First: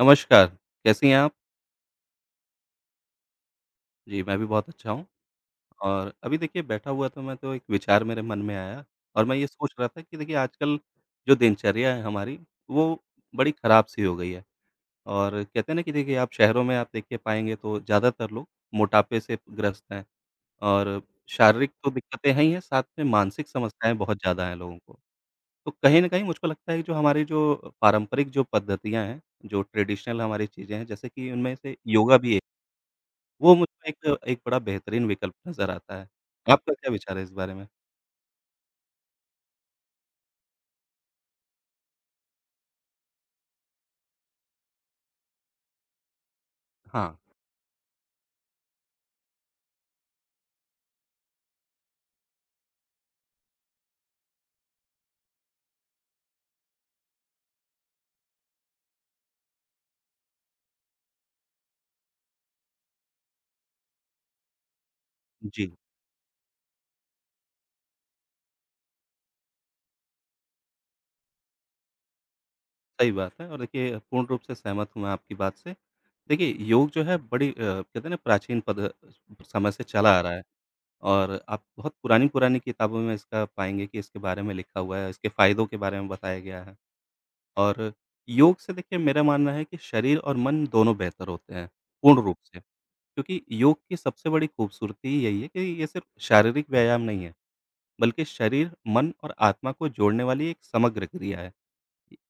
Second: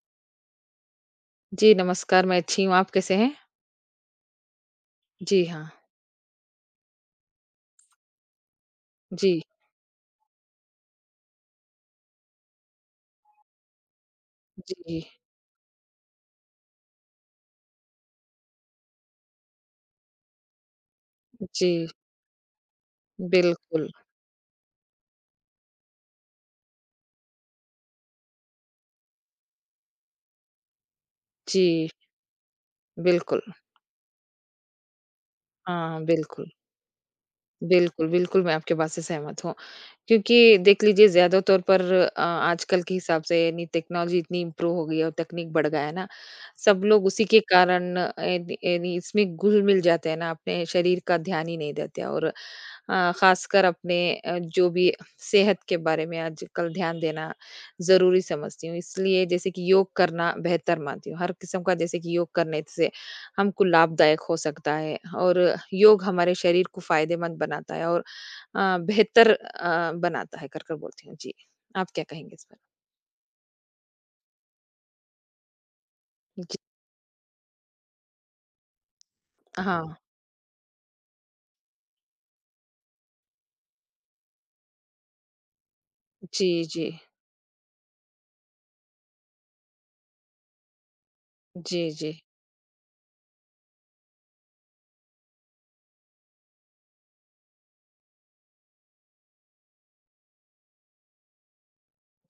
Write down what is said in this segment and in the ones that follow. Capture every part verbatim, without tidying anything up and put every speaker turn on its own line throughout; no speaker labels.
नमस्कार, कैसी हैं आप?
जी, नमस्कार, मैं अच्छी हूँ, आप कैसे हैं?
जी, मैं भी बहुत अच्छा हूँ।
जी हाँ।
और अभी देखिए बैठा हुआ था मैं तो एक विचार मेरे मन में आया। और
जी,
मैं ये सोच रहा था कि देखिए आजकल जो दिनचर्या है हमारी, वो बड़ी ख़राब-सी हो गई है।
जी,
और कहते हैं ना कि देखिए आप शहरों में आप देखिए पाएँगे तो ज़्यादातर लोग मोटापे से ग्रस्त हैं, और शारीरिक
जी,
तो दिक्कतें हैं ही हैं, साथ में मानसिक
बिल्कुल।
समस्याएँ बहुत ज़्यादा हैं लोगों को। तो कहीं न कहीं मुझको लगता है कि जो हमारी जो पारंपरिक जो पद्धतियाँ हैं, जो ट्रेडिशनल हमारी चीज़ें हैं, जैसे कि उनमें से
जी,
योगा भी,
बिल्कुल।
वो मुझको एक एक बड़ा बेहतरीन विकल्प नज़र आता
हाँ,
है।
बिल्कुल।
आपका क्या विचार है इस बारे में?
बिल्कुल, बिल्कुल, मैं आपकी बात से सहमत हूँ। क्योंकि देख लीजिए ज़्यादा तौर पर अ, आजकल के हिसाब से यानी टेक्नोलॉजी इतनी इम्प्रूव हो गई है और तकनीक बढ़ गया है ना, सब लोग
हाँ,
उसी के कारण अ, यानी यानी इसमें घुल-मिल जाते हैं ना, अपने शरीर का ध्यान ही नहीं देते और अ, ख़ासकर अपने अ, जो भी सेहत के बारे में आजकल ध्यान देना ज़रूरी समझती हूँ। इसलिए जैसे कि योग करना बेहतर मानती हूँ, हर किस्म का जैसे कि योग करने से हमको लाभदायक हो सकता है और
जी,
योग हमारे शरीर को फ़ायदेमंद बनाता है और अ, बेहतर अ, बनाता है, कर, कर बोलती हूँ। जी, आप क्या कहेंगे इस पर?
सही बात है और देखिए पूर्ण रूप से सहमत हूँ मैं आपकी बात से। देखिए
जी,
योग जो है बड़ी अ, कहते हैं ना प्राचीन पद समय से
हाँ।
चला आ रहा है, और आप बहुत पुरानी-पुरानी किताबों में इसका पाएँगे कि इसके बारे में लिखा हुआ है, इसके फ़ायदों के बारे में बताया
जी,
गया है।
जी।
और योग से देखिए मेरा मानना है कि शरीर और मन दोनों बेहतर होते हैं,
जी, जी।
पूर्ण रूप से। क्योंकि योग की सबसे बड़ी खूबसूरती यही है कि ये सिर्फ़ शारीरिक व्यायाम नहीं है। बल्कि शरीर, मन और आत्मा को जोड़ने वाली एक समग्र क्रिया है।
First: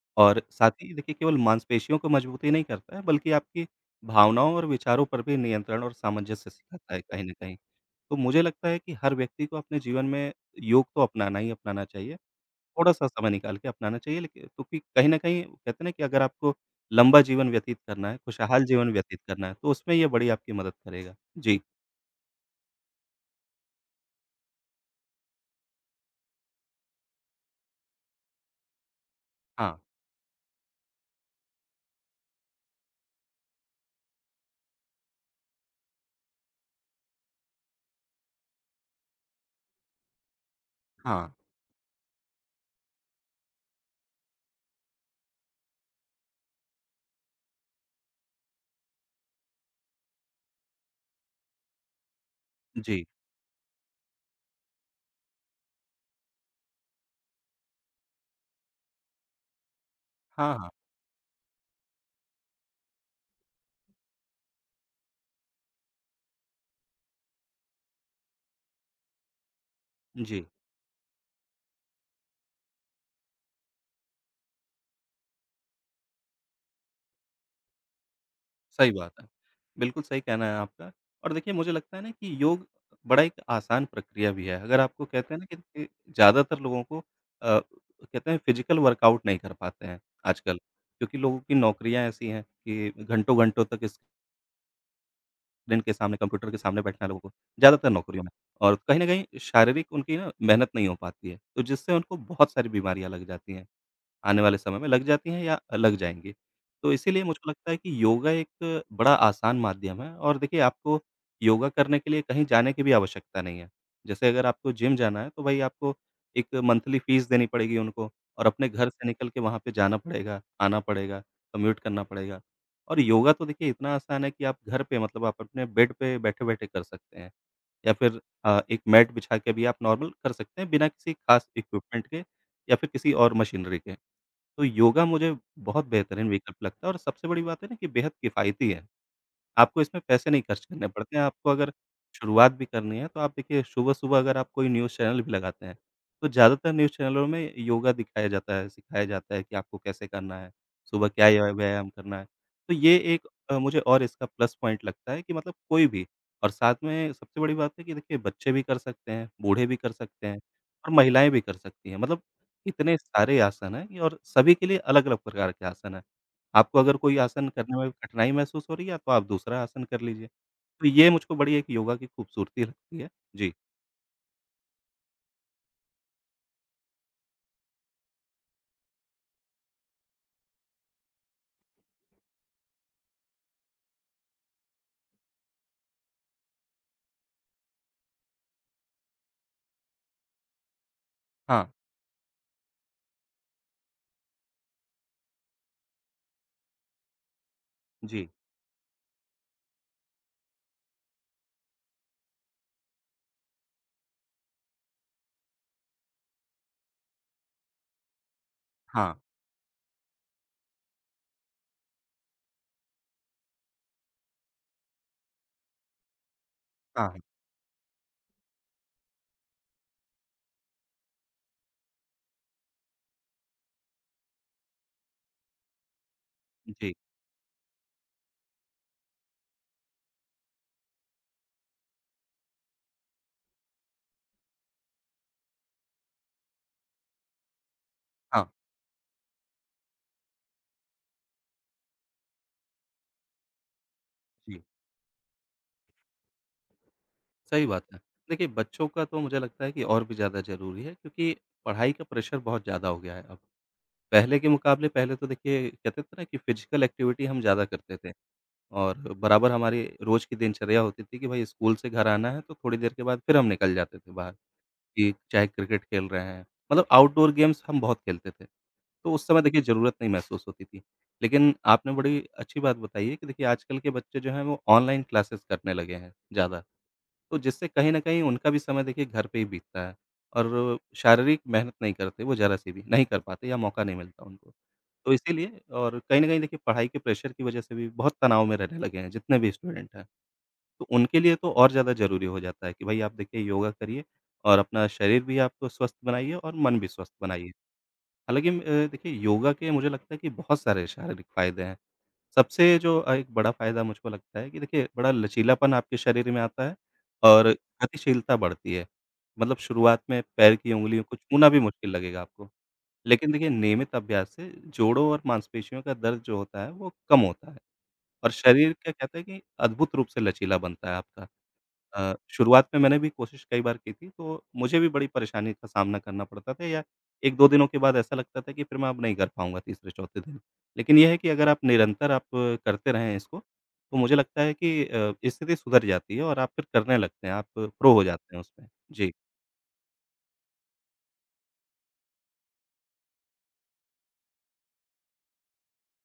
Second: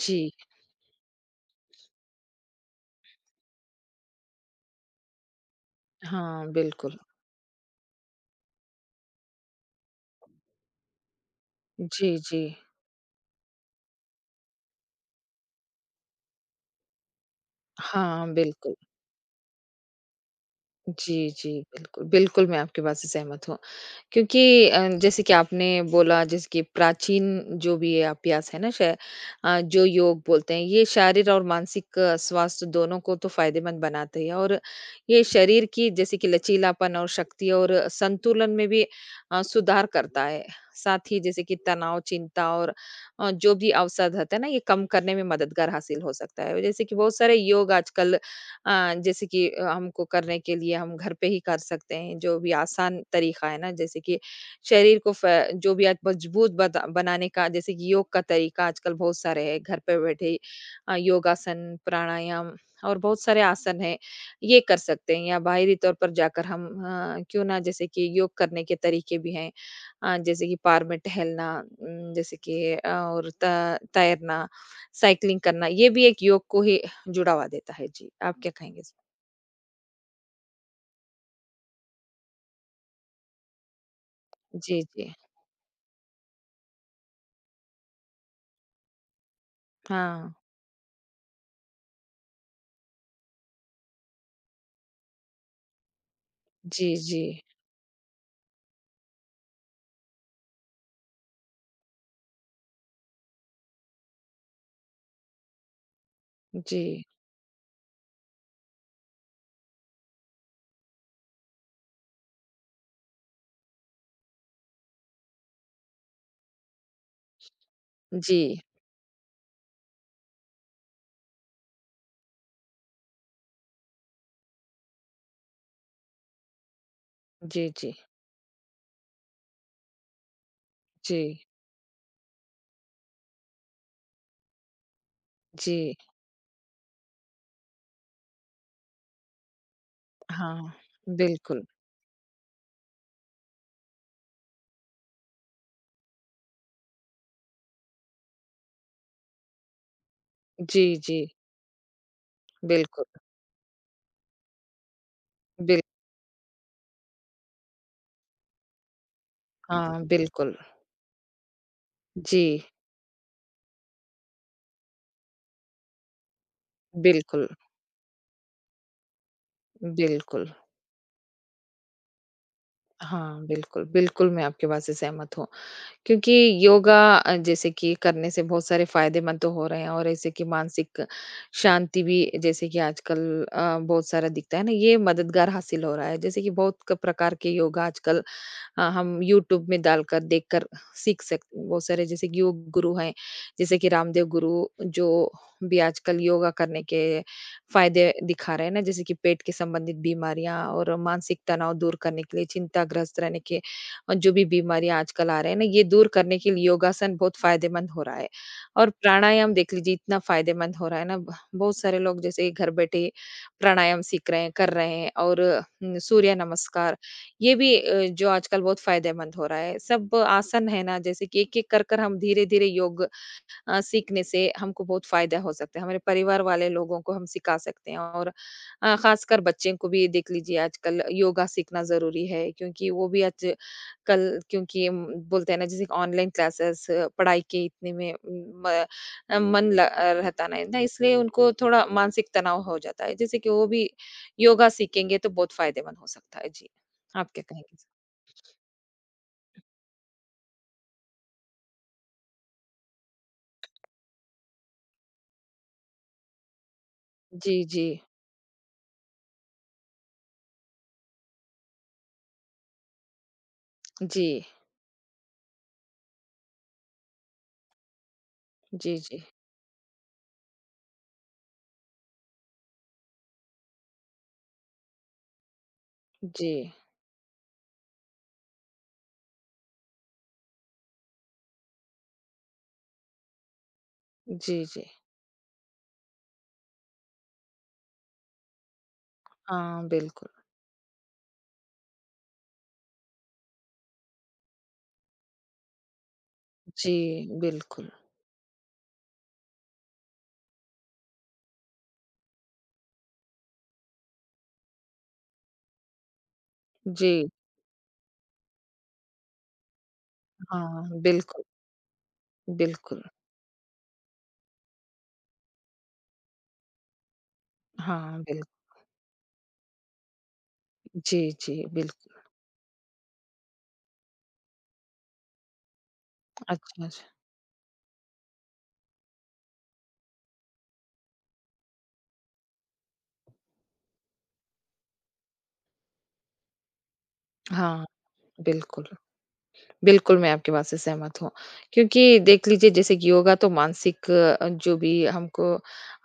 जी,
और साथ ही देखिए केवल मांसपेशियों को मजबूती नहीं करता है, बल्कि आपकी भावनाओं और विचारों पर भी नियंत्रण और
हाँ,
सामंजस्य सिखाता
बिल्कुल।
है कहीं न कहीं। तो मुझे लगता है कि हर व्यक्ति को अपने जीवन में योग तो अपनाना ही अपनाना चाहिए।
जी, जी।
थोड़ा-सा समय निकाल के अपनाना चाहिए, लेकिन क्योंकि कहीं न कहीं कहते हैं ना कि अगर आपको लंबा जीवन व्यतीत करना है,
हाँ,
खुशहाल
बिल्कुल।
जीवन व्यतीत करना है तो उसमें ये बड़ी आपकी मदद करेगा।
जी, जी,
जी।
बिल्कुल। बिल्कुल, मैं आपकी बात से सहमत हूँ। क्योंकि अ, जैसे कि आपने बोला जैसे कि प्राचीन जो भी ये अभ्यास है ना शाय- अ,
हाँ,
जो योग बोलते हैं ये शारीर और मानसिक अ, स्वास्थ्य दोनों को तो फायदेमंद बनाते हैं और ये शरीर की जैसे कि लचीलापन और शक्ति और संतुलन में भी अ, सुधार करता है साथ ही
हाँ।
जैसे कि तनाव चिंता और अ, जो भी अवसाद होता है ना ये कम करने में मददगार हासिल हो सकता है जैसे कि बहुत सारे योग आजकल अ, जैसे कि अ, हमको करने के लिए हम घर पे ही कर सकते हैं, जो भी आसान
जी।
तरीका है ना, जैसे कि शरीर को फ जो भी आज मजबूत बता बनाने का जैसे कि योग का तरीका आजकल बहुत सारे हैं, घर पे बैठे ही
हाँ, हाँ।
अ, योगासन, प्राणायाम और बहुत सारे आसन हैं, ये कर सकते हैं या बाहरी तौर पर जाकर हम अ, क्यों ना जैसे कि योग करने के तरीके भी हैं। अ,
जी।
जैसे कि पार में टहलना उम, जैसे कि अ, और त तैरना, साइक्लिंग करना, ये भी एक योग को ही जुड़ावा देता है। जी, आप क्या कहेंगे इस
सही
पर?
बात है। बिल्कुल सही कहना है आपका। और देखिए मुझे लगता है ना कि योग बड़ा एक आसान प्रक्रिया भी है।
जी,
अगर आपको
जी।
कहते हैं ना कि कि ज़्यादातर लोगों को अ, कहते हैं फिज़िकल वर्कआउट नहीं कर पाते हैं
हाँ।
आजकल, क्योंकि लोगों की नौकरियाँ ऐसी हैं कि घंटों-घंटों तक स्क्रीन के सामने, कंप्यूटर के सामने
जी,
बैठना है
जी।
लोगों को, ज़्यादातर नौकरियों में। और कहीं न कहीं शारीरिक उनकी ना मेहनत नहीं हो पाती है, तो जिससे उनको बहुत सारी बीमारियाँ लग जाती हैं। आने वाले समय में लग जाती हैं या लग जाएँगी।
जी।
तो इसीलिए मुझको लगता है कि योगा एक बड़ा आसान माध्यम है, और देखिए आपको योगा करने के लिए कहीं जाने की भी आवश्यकता नहीं है। जैसे अगर आपको जिम जाना है, तो भाई आपको एक मंथली फ़ीस देनी पड़ेगी उनको,
जी।
और अपने घर से निकल के वहाँ पे जाना पड़ेगा, आना पड़ेगा, कम्यूट करना पड़ेगा। और योगा तो देखिए इतना आसान है कि आप घर पे मतलब आप अपने बेड पे बैठे-बैठे कर सकते हैं,
जी,
या
जी।
फिर अ, एक मैट बिछा के भी आप नॉर्मल कर सकते हैं बिना किसी
जी।
खास इक्विपमेंट के या फिर किसी और मशीनरी के। तो योगा मुझे बहुत
जी।
बेहतरीन विकल्प लगता है, और सबसे बड़ी बात है ना कि बेहद किफ़ायती है। आपको इसमें पैसे नहीं खर्च
हाँ,
करने पड़ते हैं। आपको
बिल्कुल।
अगर शुरुआत भी करनी है तो आप देखिए सुबह-सुबह अगर आप कोई न्यूज़ चैनल भी लगाते हैं, तो ज़्यादातर न्यूज़ चैनलों में योगा दिखाया जाता है, सिखाया जाता है कि आपको कैसे करना है,
जी,
सुबह
जी।
क्या य व्यायाम करना है। तो ये
बिल्कुल,
एक अ, मुझे और इसका प्लस पॉइंट लगता है कि मतलब
बिल
कोई भी। और साथ में सबसे बड़ी बात है कि देखिए बच्चे भी कर सकते हैं, बूढ़े भी कर
हाँ,
सकते हैं
बिल्कुल।
और महिलाएँ भी कर सकती हैं। मतलब
जी,
इतने सारे आसन हैं ये, और सभी के लिए अलग-अलग प्रकार के आसन हैं। आपको अगर कोई
बिल्कुल,
आसन करने में कठिनाई महसूस हो रही है, तो आप दूसरा आसन कर लीजिए।
बिल्कुल।
तो ये मुझको बड़ी एक योगा की खूबसूरती लगती है।
हाँ,
जी,
बिल्कुल, बिल्कुल मैं आपकी बात से सहमत हूँ। क्योंकि योगा अ, जैसे कि करने से बहुत सारे फायदेमंद तो हो रहे हैं और ऐसे कि मानसिक शांति भी जैसे कि आजकल अ, बहुत सारा दिखता है ना ये मददगार हासिल हो रहा है जैसे कि बहुत क- प्रकार के योगा आजकल अ, हम यूट्यूब में डालकर देखकर सीख सकते
हाँ,
हैं। बहुत सारे जैसे कि योग गुरु हैं, जैसे कि रामदेव गुरु जो भी आजकल योगा करने के फायदे
जी,
दिखा रहे हैं ना, जैसे कि पेट के संबंधित बीमारियां और मानसिक तनाव दूर करने के लिए चिंताग्रस्त रहने के और जो भी बीमारियां आजकल आ रहे हैं ना, ये दूर करने के लिए योगासन बहुत फायदेमंद हो रहा है। और
हाँ,
प्राणायाम देख लीजिए इतना फायदेमंद हो रहा है ना, ब बहुत सारे लोग जैसे घर बैठे प्राणायाम सीख रहे हैं, कर रहे हैं और उम, सूर्य नमस्कार
हाँ, हाँ,
ये भी अ, जो आजकल बहुत फ़ायदेमंद हो रहा है। सब आसन है ना जैसे कि एक-एक कर-कर हम धीरे-धीरे योग अ, सीखने से हमको बहुत फायदा हो सकता है। हमारे परिवार वाले
जी,
लोगों को हम सिखा सकते हैं और अ, खासकर बच्चे को भी देख लीजिए आजकल योगा सीखना ज़रूरी है क्योंकि वो भी आज कल क्योंकि उम, बोलते हैं ना जैसे ऑनलाइन क्लासेस पढ़ाई के इतने में
हाँ,
म अ, मन ल अ, रहता नहीं ना इसलिए उनको थोड़ा मानसिक तनाव हो जाता है। जैसे कि वो भी
जी।
योगा सीखेंगे तो बहुत फायदेमंद हो सकता है। जी, आप क्या
सही
कहेंगे?
बात है। देखिए, बच्चों का तो मुझे लगता है कि और भी ज़्यादा ज़रूरी है, क्योंकि पढ़ाई का प्रेशर बहुत ज़्यादा हो गया है अब। पहले के मुकाबले पहले तो देखिए कहते थे ना कि फ़िज़िकल एक्टिविटी हम
जी,
ज़्यादा
जी।
करते थे, और बराबर हमारी रोज़ की दिनचर्या होती थी कि भई स्कूल से घर आना है, तो थोड़ी देर के बाद फिर हम निकल जाते थे
जी,
बाहर। कि चाहे क्रिकेट खेल रहे हैं, मतलब आउटडोर गेम्स हम बहुत खेलते थे।
जी,
तो
जी।
उस समय देखिए ज़रूरत नहीं महसूस होती थी। लेकिन आपने बड़ी अच्छी बात बताई है कि देखिए आजकल के बच्चे जो हैं वो ऑनलाइन क्लासेस करने लगे हैं
जी,
ज़्यादा।
जी,
तो जिससे कहीं न कहीं उनका भी समय देखिए घर पे ही बीतता है, और शारीरिक मेहनत नहीं करते वो ज़रा-सी भी, नहीं कर पाते या मौका नहीं मिलता उनको।
जी। जी
तो इसीलिए और कहीं न कहीं देखिए पढ़ाई के प्रेशर की वज़ह से भी बहुत तनाव में रहने लगे हैं जितने भी
हाँ,
स्टूडेंट हैं।
बिल्कुल।
तो उनके लिए तो और ज़्यादा ज़रूरी हो जाता है कि भई आप देखिए योगा करिए और अपना शरीर भी आप स्वस्थ बनाइए और मन भी
जी,
स्वस्थ बनाइए।
बिल्कुल।
हालाँकि म अ, देखिए योगा के मुझे लगता है कि बहुत सारे शारीरिक फ़ायदे हैं। सबसे जो अ, एक बड़ा फ़ायदा मुझको लगता है कि देखिए बड़ा लचीलापन आपके शरीर में आता है
जी,
और गतिशीलता बढ़ती है। मतलब शुरुआत में पैर की
हाँ,
उँगलियों को
बिल्कुल,
छूना भी मुश्किल लगेगा आपको।
बिल्कुल।
लेकिन देखिए नियमित अभ्यास से जोड़ों और मांसपेशियों का दर्द जो होता है वो कम होता है,
हाँ,
और
बिल्कुल।
शरीर क्या कहते हैं कि अद्भुत रूप से लचीला बनता है
जी,
आपका।
जी,
अ,
बिल्कुल।
शुरुआत में मैंने भी कोशिश कई बार की थी, तो मुझे भी बड़ी परेशानी का सामना करना पड़ता था, या
अच्छा, अच्छा।
एक दो दिनों के बाद ऐसा लगता था कि फिर मैं अब नहीं कर पाऊँगा तीसरे-चौथे दिन। लेकिन ये है कि अगर आप निरंतर आप करते रहें इसको, तो मुझे लगता है कि अ, स्थिति सुधर जाती है और आप फिर करने लगते हैं, आप
हाँ,
प्रो हो जाते हैं उसमें।
बिल्कुल।
जी।
बिल्कुल, मैं आपकी बात से सहमत हूँ। क्योंकि देख लीजिए जैसे कि योगा तो मानसिक अ, जो भी हमको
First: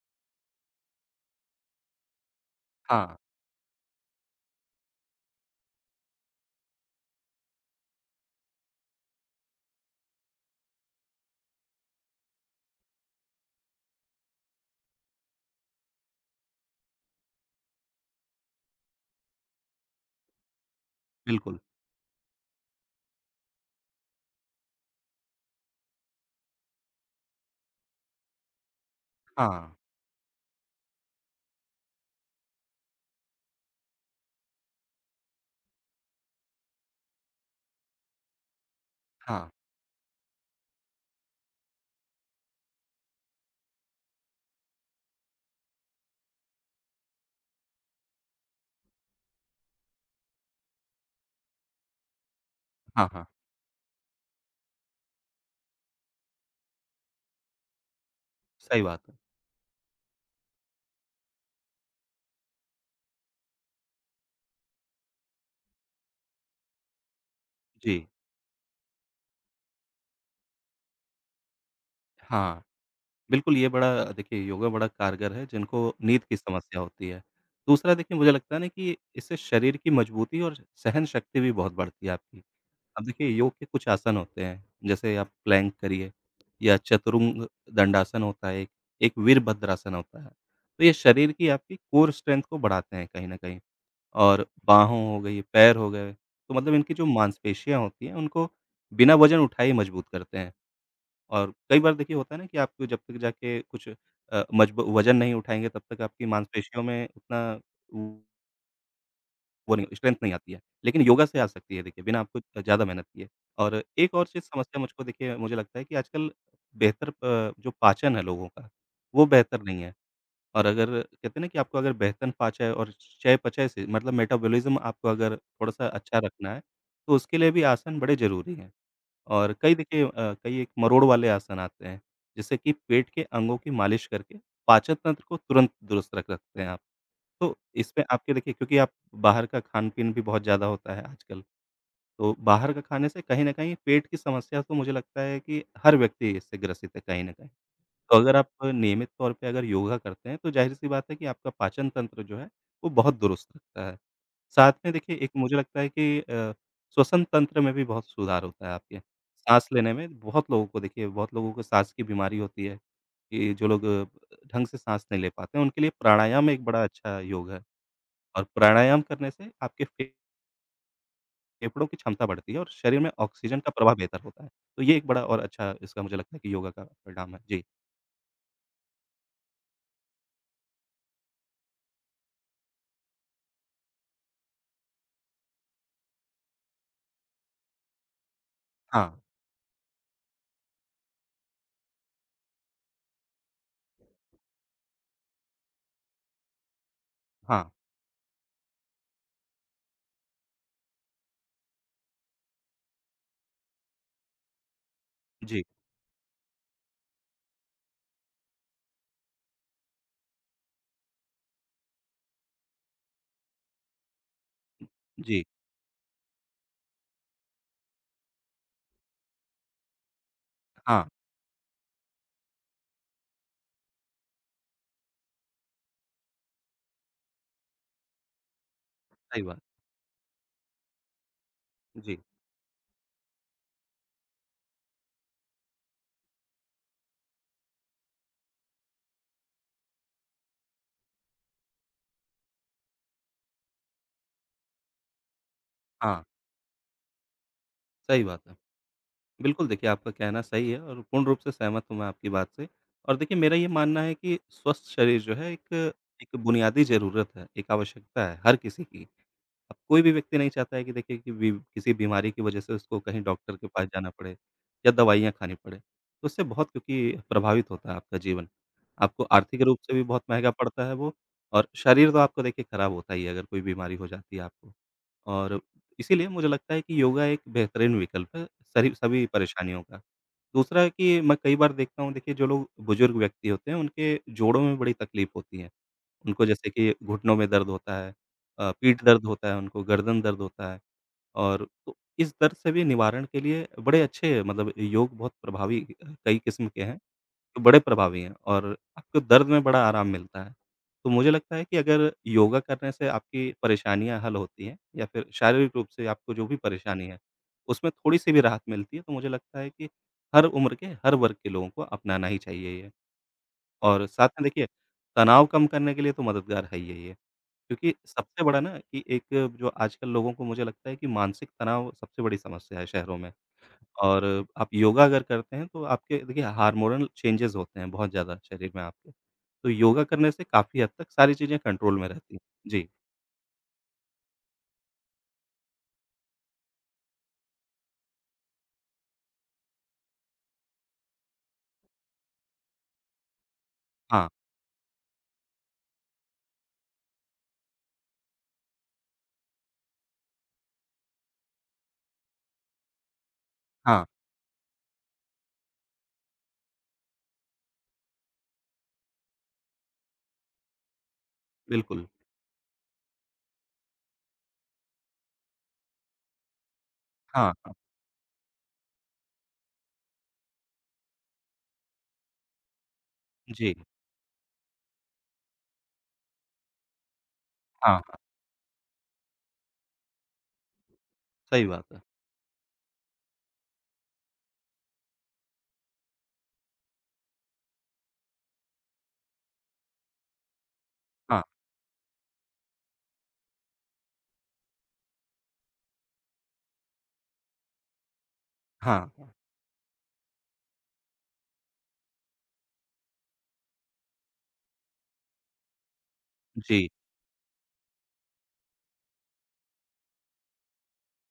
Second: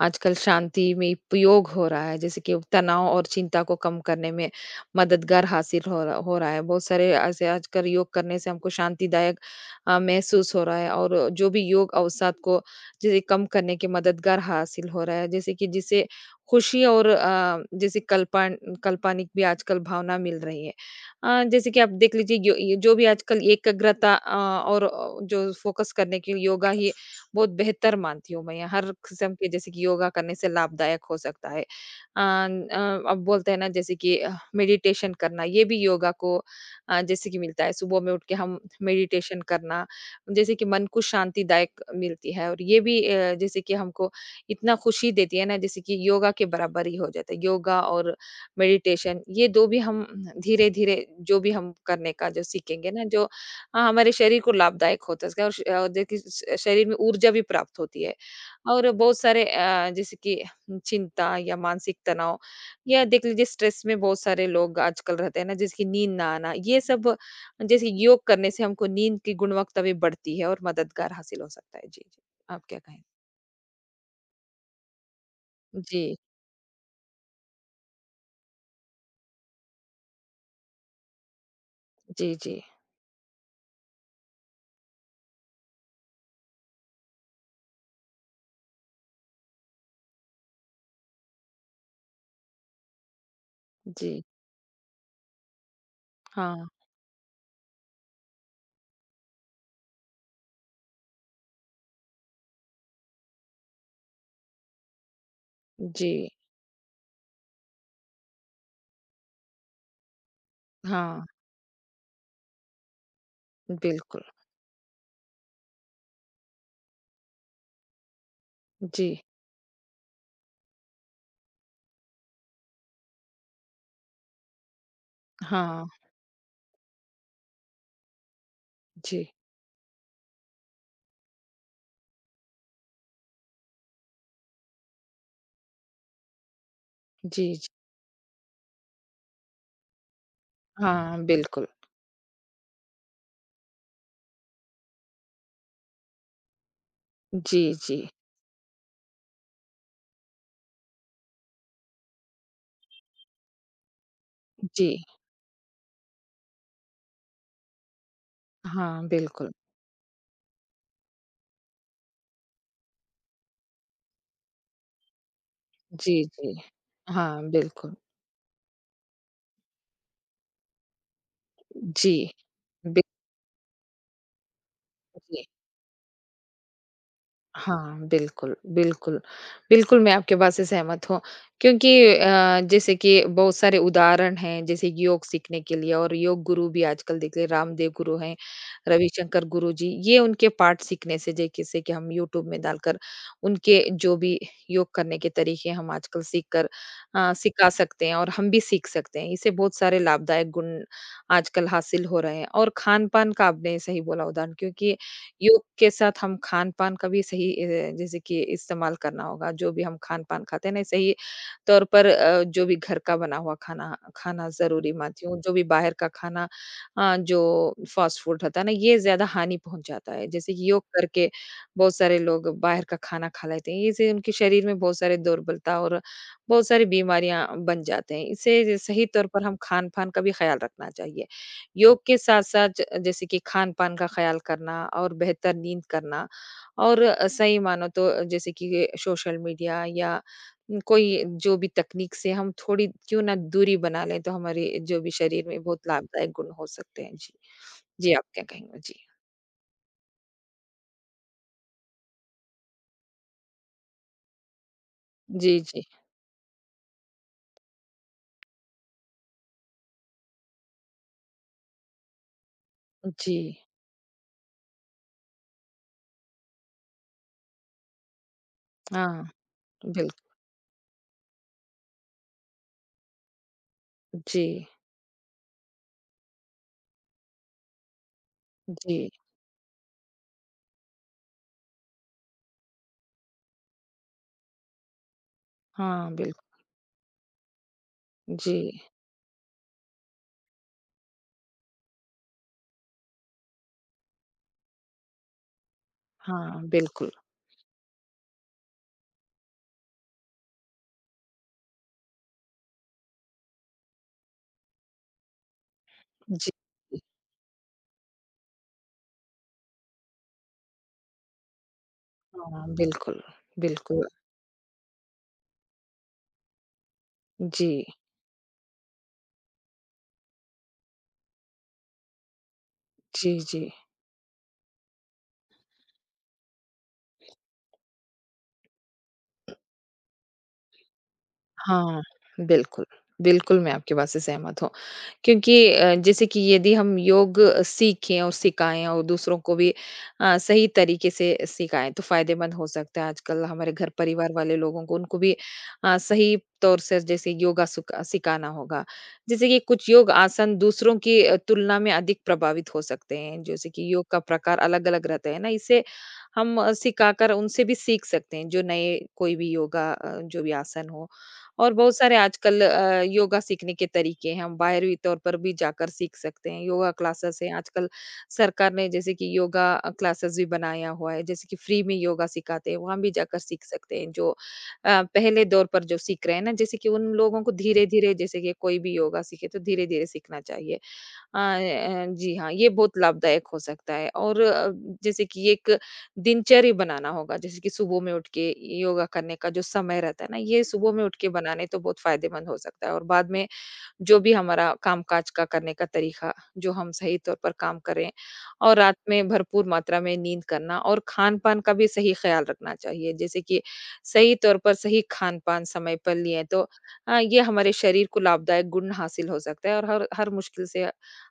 आजकल शांति में उपयोग हो रहा है, जैसे कि तनाव
हाँ,
और चिंता को कम करने में मददगार हासिल हो रहा हो रहा है। बहुत सारे ऐसे आजकल योग करने से हमको शांतिदायक अ, महसूस हो रहा है और जो भी योग अवसाद को जैसे कम करने के मददगार हासिल हो रहा है। जैसे कि जिसे खुशी और अ, जैसे कल्पन काल्पनिक भी आजकल भावना मिल रही है। अ,
बिल्कुल।
जैसे कि आप देख लीजिए यो ये जो भी आजकल एकाग्रता अ, और अ, जो फ़ोकस करने के लिए योगा ही बहुत बेहतर मानती हूँ मैं। हर किस्म के
हाँ,
जैसे कि योगा करने से लाभदायक हो सकता है। अ अ, अब बोलते हैं ना जैसे कि अ, मेडिटेशन करना ये भी योगा को अ, जैसे कि मिलता है सुबह में उठ के हम मेडिटेशन
हाँ,
करना, जैसे कि मन को शांतिदायक मिलती है और ये भी अ, जैसे कि हमको इतना खुशी देती है ना जैसे कि योगा के बराबर ही हो जाता है। योगा और मेडिटेशन ये दो भी हम धीरे-धीरे जो भी हम करने का जो सीखेंगे ना
हाँ,
जो
हाँ।
हाँ, हमारे शरीर को लाभदायक होता है इसका और श अ, देखिए श शरीर में ऊर्जा भी प्राप्त होती है।
सही
और
बात है।
बहुत सारे अ, जैसे कि चिंता या मानसिक तनाव या देख लीजिए स्ट्रेस में बहुत सारे लोग आजकल रहते हैं ना जिसकी नींद ना आना ये सब जैसे
जी,
योग करने से हमको नींद की गुणवत्ता भी बढ़ती है और मददगार हासिल हो सकता है। जी, जी। आप
हाँ।
क्या कहें?
बिल्कुल, ये बड़ा देखिए योगा बड़ा कारगर है जिनको
जी,
नींद की समस्या होती है। दूसरा देखिए मुझे लगता है ना कि इससे शरीर की मजबूती और सहन शक्ति भी बहुत बढ़ती है
जी,
आपकी।
जी,
अब देखिए योग के कुछ आसन होते हैं, जैसे आप प्लैंक करिए या चतुरंग दंडासन होता है एक, एक वीरभद्रासन होता है। तो ये शरीर की आपकी कोर स्ट्रेंथ को बढ़ाते हैं कहीं न कहीं,
जी।
और बाहों हो गई, पैर हो गए, तो
हाँ,
मतलब इनकी जो मांसपेशियाँ होती हैं उनको बिना वज़न उठाए ही मजबूत करते हैं। और कई बार देखिए होता है ना कि आपको जब तक जाके कुछ अ, मजबू वज़न नहीं उठाएँगे तब तक
जी,
आपकी मांसपेशियों में उतना वो नहीं स्ट्रेंथ नहीं आती है। लेकिन
हाँ,
योगा से आ सकती है देखिए, बिना आपको ज़्यादा मेहनत किए। और एक
बिल्कुल।
और चीज़ समस्या मुझको देखिए मुझे लगता है कि आजकल बेहतर अ, जो पाचन है लोगों का,
जी,
वो बेहतर नहीं है। और अगर कहते हैं ना कि आपको अगर बेहतर पाचय और चयापचय से मतलब मेटाबॉलिज़्म आपको अगर
हाँ,
थोड़ा-सा अच्छा रखना है, तो उसके लिए भी आसन बड़े ज़रूरी हैं।
जी,
और कई देखिए अ, कई एक मरोड़ वाले आसन आते हैं, जिससे कि पेट के अंगों की मालिश करके पाचन तंत्र को तुरंत दुरुस्त रख सकते हैं आप।
जी,
तो
जी,
इसमें आपके देखिए क्योंकि आप बाहर का खान-पीन भी बहुत ज़्यादा होता है
हाँ,
आजकल,
बिल्कुल।
तो बाहर का खाने से कहीं न कहीं पेट की समस्या तो मुझे लगता है कि हर व्यक्ति इससे ग्रसित है कहीं न कहीं।
जी, जी,
तो अगर आप नियमित तौर पे अगर योगा करते हैं, तो ज़ाहिर-सी बात है कि आपका पाचन तंत्र जो है, वो बहुत दुरुस्त रखता है। साथ
जी,
में देखिए एक मुझे लगता है कि अ, श्वसन तंत्र में भी बहुत सुधार होता है आपके।
हाँ, बिल्कुल।
साँस लेने में बहुत लोगों को देखिए बहुत लोगों को साँस की बीमारी होती है, कि जो लोग अ, ढंग से साँस नहीं ले पाते हैं, उनके लिए
जी,
प्राणायाम
जी,
एक बड़ा अच्छा
हाँ,
योग है।
बिल्कुल।
और प्राणायाम करने से आपके फे- फेफड़ों की
जी,
क्षमता बढ़ती है और शरीर में
बिल्कुल,
ऑक्सीजन का प्रवाह बेहतर होता है। तो ये एक बड़ा और
जी।
अच्छा इसका मुझे लगता है कि योगा का परिणाम है। जी।
हाँ, बिल्कुल, बिल्कुल। बिल्कुल, मैं आपके बात से सहमत हूँ क्योंकि अ, जैसे कि बहुत सारे उदाहरण हैं, जैसे कि योग सीखने के लिए और योग गुरु भी आजकल देख ले रामदेव गुरु हैं,
हाँ,
रविशंकर गुरु जी, ये उनके पाठ सीखने से जे किसे कि हम यूट्यूब में डालकर उनके जो भी योग करने के तरीके हम आजकल सीख कर अ, सिखा
हाँ।
सकते हैं और हम भी सीख सकते हैं। इससे बहुत सारे लाभदायक गुण आजकल हासिल हो रहे हैं और खान-पान का आपने सही बोला उदाहरण क्योंकि योग
जी।
के साथ हम खान-पान का भी सही अ, जैसे कि इस्तेमाल करना होगा, जो भी हम खान-पान खाते हैं ना, सही तौर पर अ, जो भी घर का बना हुआ खाना खाना ज़रूरी मानती हूँ,
जी,
जो भी बाहर का खाना अ, जो फ़ास्ट फ़ूड रहता है ना, ये ज़्यादा हानि पहुँचाता है। जैसे कि योग
हाँ,
करके बहुत सारे लोग बाहर का खाना खा लेते हैं, इससे उनके शरीर में बहुत सारे दुर्बलता और बहुत सारी बीमारियाँ बन जाते हैं। इसे सही तौर
सही
पर हम
बात।
खान-पान का भी ख़्याल रखना चाहिए। योग के
जी,
साथ-साथ ज जैसे कि खान-पान का ख़्याल करना और बेहतर नींद करना और अ, सही मानो तो अ, जैसे कि ये सोशल मीडिया या न, कोई जो भी तकनीक से हम थोड़ी क्यों ना दूरी बना लें, तो हमारे जो भी शरीर में बहुत
हाँ,
लाभदायक गुण हो सकते हैं। जी। जी, आप
सही
क्या
बात है।
कहेंगे? जी।
बिल्कुल देखिए, आपका कहना सही है और पूर्ण रूप से सहमत हूँ मैं आपकी बात से। और देखिए मेरा ये मानना है कि स्वस्थ शरीर जो है
जी,
एक
जी।
एक बुनियादी ज़रूरत है, एक आवश्यकता है हर किसी की। अब कोई भी व्यक्ति नहीं चाहता है कि देखिए कि बी किसी बीमारी की वजह से उसको कहीं
जी।
डॉक्टर के पास जाना पड़े या दवाइयाँ खानी पड़े। तो उससे बहुत क्योंकि प्रभावित होता है आपका जीवन।
हाँ,
आपको आर्थिक रूप से भी
बिल्कुल।
बहुत महँगा पड़ता है वो, और शरीर तो आपका देखिए खराब होता ही है अगर कोई बीमारी हो जाती
जी,
है आपको। और इसीलिए मुझे लगता है कि योगा एक बेहतरीन विकल्प है सरी
जी।
सभी परेशानियों का। दूसरा है कि मैं कई बार देखता हूँ देखिए जो लोग बुज़ुर्ग व्यक्ति होते हैं उनके जोड़ों में बड़ी तकलीफ़ होती है।
हाँ, बिल्कुल।
उनको जैसे कि घुटनों में दर्द होता है,
जी।
अ, पीठ दर्द होता है उनको, गर्दन दर्द होता है। और तो इस दर्द से भी निवारण के लिए बड़े अच्छे मतलब योग बहुत प्रभावी अ, कई
हाँ,
किस्म के हैं।
बिल्कुल।
तो बड़े प्रभावी हैं, और आपको दर्द में बड़ा आराम मिलता है। तो मुझे लगता है कि अगर योगा करने से आपकी परेशानियाँ हल होती हैं या फिर शारीरिक रूप से आपको जो
जी,
भी
जी।
परेशानी है, उसमें थोड़ी-सी भी राहत मिलती है, तो मुझे लगता है कि हर उम्र के, हर वर्ग के लोगों को अपनाना ही
हाँ,
चाहिए ये।
बिल्कुल,
और
बिल्कुल।
साथ में देखिए, तनाव कम करने के लिए तो मददगार है ही है ये।
जी,
क्योंकि सबसे बड़ा ना कि एक जो आजकल लोगों को मुझे लगता है कि मानसिक तनाव सबसे बड़ी समस्या है शहरों
जी,
में।
जी।
और आप योगा अगर करते हैं तो आपके देखिए हार्मोनल चेंजेज़ होते हैं बहुत ज़्यादा शरीर में आपके। तो योगा करने से काफ़ी हद तक सारी चीज़ें कंट्रोल
हाँ,
में रहती हैं।
बिल्कुल।
जी।
बिल्कुल, मैं आपकी बात से सहमत हूँ क्योंकि अ, जैसे कि यदि हम योग सीखें और सिखाएँ और दूसरों को भी अ, सही तरीके से सिखाएँ, तो फ़ायदेमंद हो सकता है। आजकल हमारे घर
हाँ,
परिवार वाले लोगों को उनको भी अ, सही तौर से जैसे योगा सुका सिखाना होगा। जैसे कि कुछ योग आसन दूसरों की अ, तुलना में अधिक प्रभावित हो सकते हैं, जैसे कि योग
हाँ,
का प्रकार अलग-अलग रहता है ना, इसे हम अ, सिखाकर उनसे भी सीख सकते हैं, जो नए कोई भी योगा अ, जो भी आसन हो। और बहुत
बिल्कुल।
सारे आजकल अ, योगा सीखने के तरीके हैं, हम बाहरी तौर पर भी जाकर सीख सकते हैं। योगा क्लासेस हैं,
हाँ, हाँ।
आजकल सरकार ने जैसे कि योगा अ, क्लासेस भी बनाया हुआ है, जैसे कि फ्री में योगा सिखाते हैं, वहाँ भी जाकर सीख
जी।
सकते हैं। जो अ, पहले दौर पर जो सीख रहे हैं ना, जैसे कि उन लोगों को
हाँ,
धीरे-धीरे
हाँ।
जैसे कि कोई भी योगा सीखे तो धीरे-धीरे सीखना चाहिए। अ
सही बात है।
अ, जी हाँ, ये बहुत लाभदायक हो सकता है और अ, जैसे कि एक दिनचर्या बनाना होगा, जैसे कि सुबह में उठ के योगा करने का जो समय रहता है ना, ये सुबह में उठ के
हाँ,
बनाने तो बहुत फ़ायदेमंद हो सकता है और बाद में जो भी हमारा कामकाज का करने का तरीका, जो हम सही तौर पर काम करें और रात
हाँ,
में
हाँ।
भरपूर मात्रा में नींद करना और खान-पान का भी सही ख़्याल रखना चाहिए। जैसे कि सही तौर पर सही खान-पान समय पर लिए तो
जी।
अ, ये हमारे शरीर को लाभदायक गुण हासिल हो सकता है और हर हर मुश्किल से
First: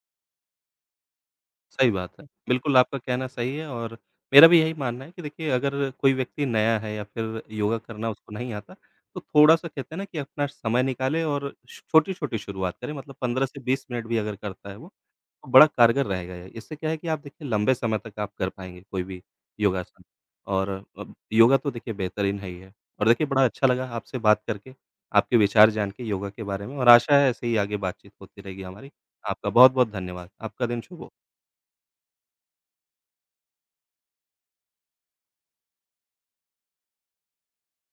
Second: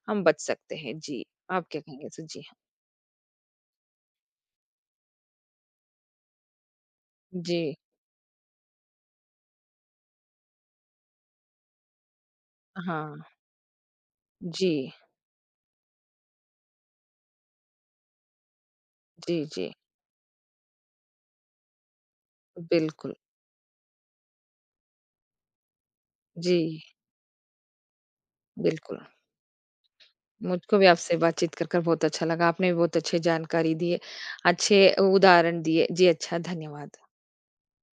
हम बच सकते हैं। जी, आप क्या
सही
कहेंगे
बात
इस
है।
जी,
बिल्कुल, आपका कहना सही है, और मेरा भी यही मानना है कि देखिए अगर कोई व्यक्ति नया है या फिर
जी।
योगा करना उसको नहीं आता, तो थोड़ा-सा कहते हैं ना कि अपना समय निकाले और छ छोटी-छोटी शुरुआत करें
हाँ,
मतलब पंद्रह से बीस मिनट भी अगर
जी,
करता है वो, तो बड़ा कारगर रहेगा ये। इससे क्या है कि आप देखिए लंबे समय तक आप कर पाएँगे कोई भी
जी, जी।
योगासन। और अब योगा तो देखिए बेहतरीन है ही है। और
बिल्कुल।
देखिए बड़ा अच्छा लगा आपसे बात करके, आपके विचार जान के योगा के बारे में,
जी,
और आशा है ऐसे ही आगे बातचीत होती रहेगी हमारी।
बिल्कुल।
आपका बहुत-बहुत धन्यवाद। आपका
मुझको
दिन
भी
शुभ हो।
आपसे बातचीत कर कर बहुत अच्छा लगा। आपने भी बहुत अच्छी जानकारी दी है, अच्छे उदाहरण दिए। जी अच्छा, धन्यवाद।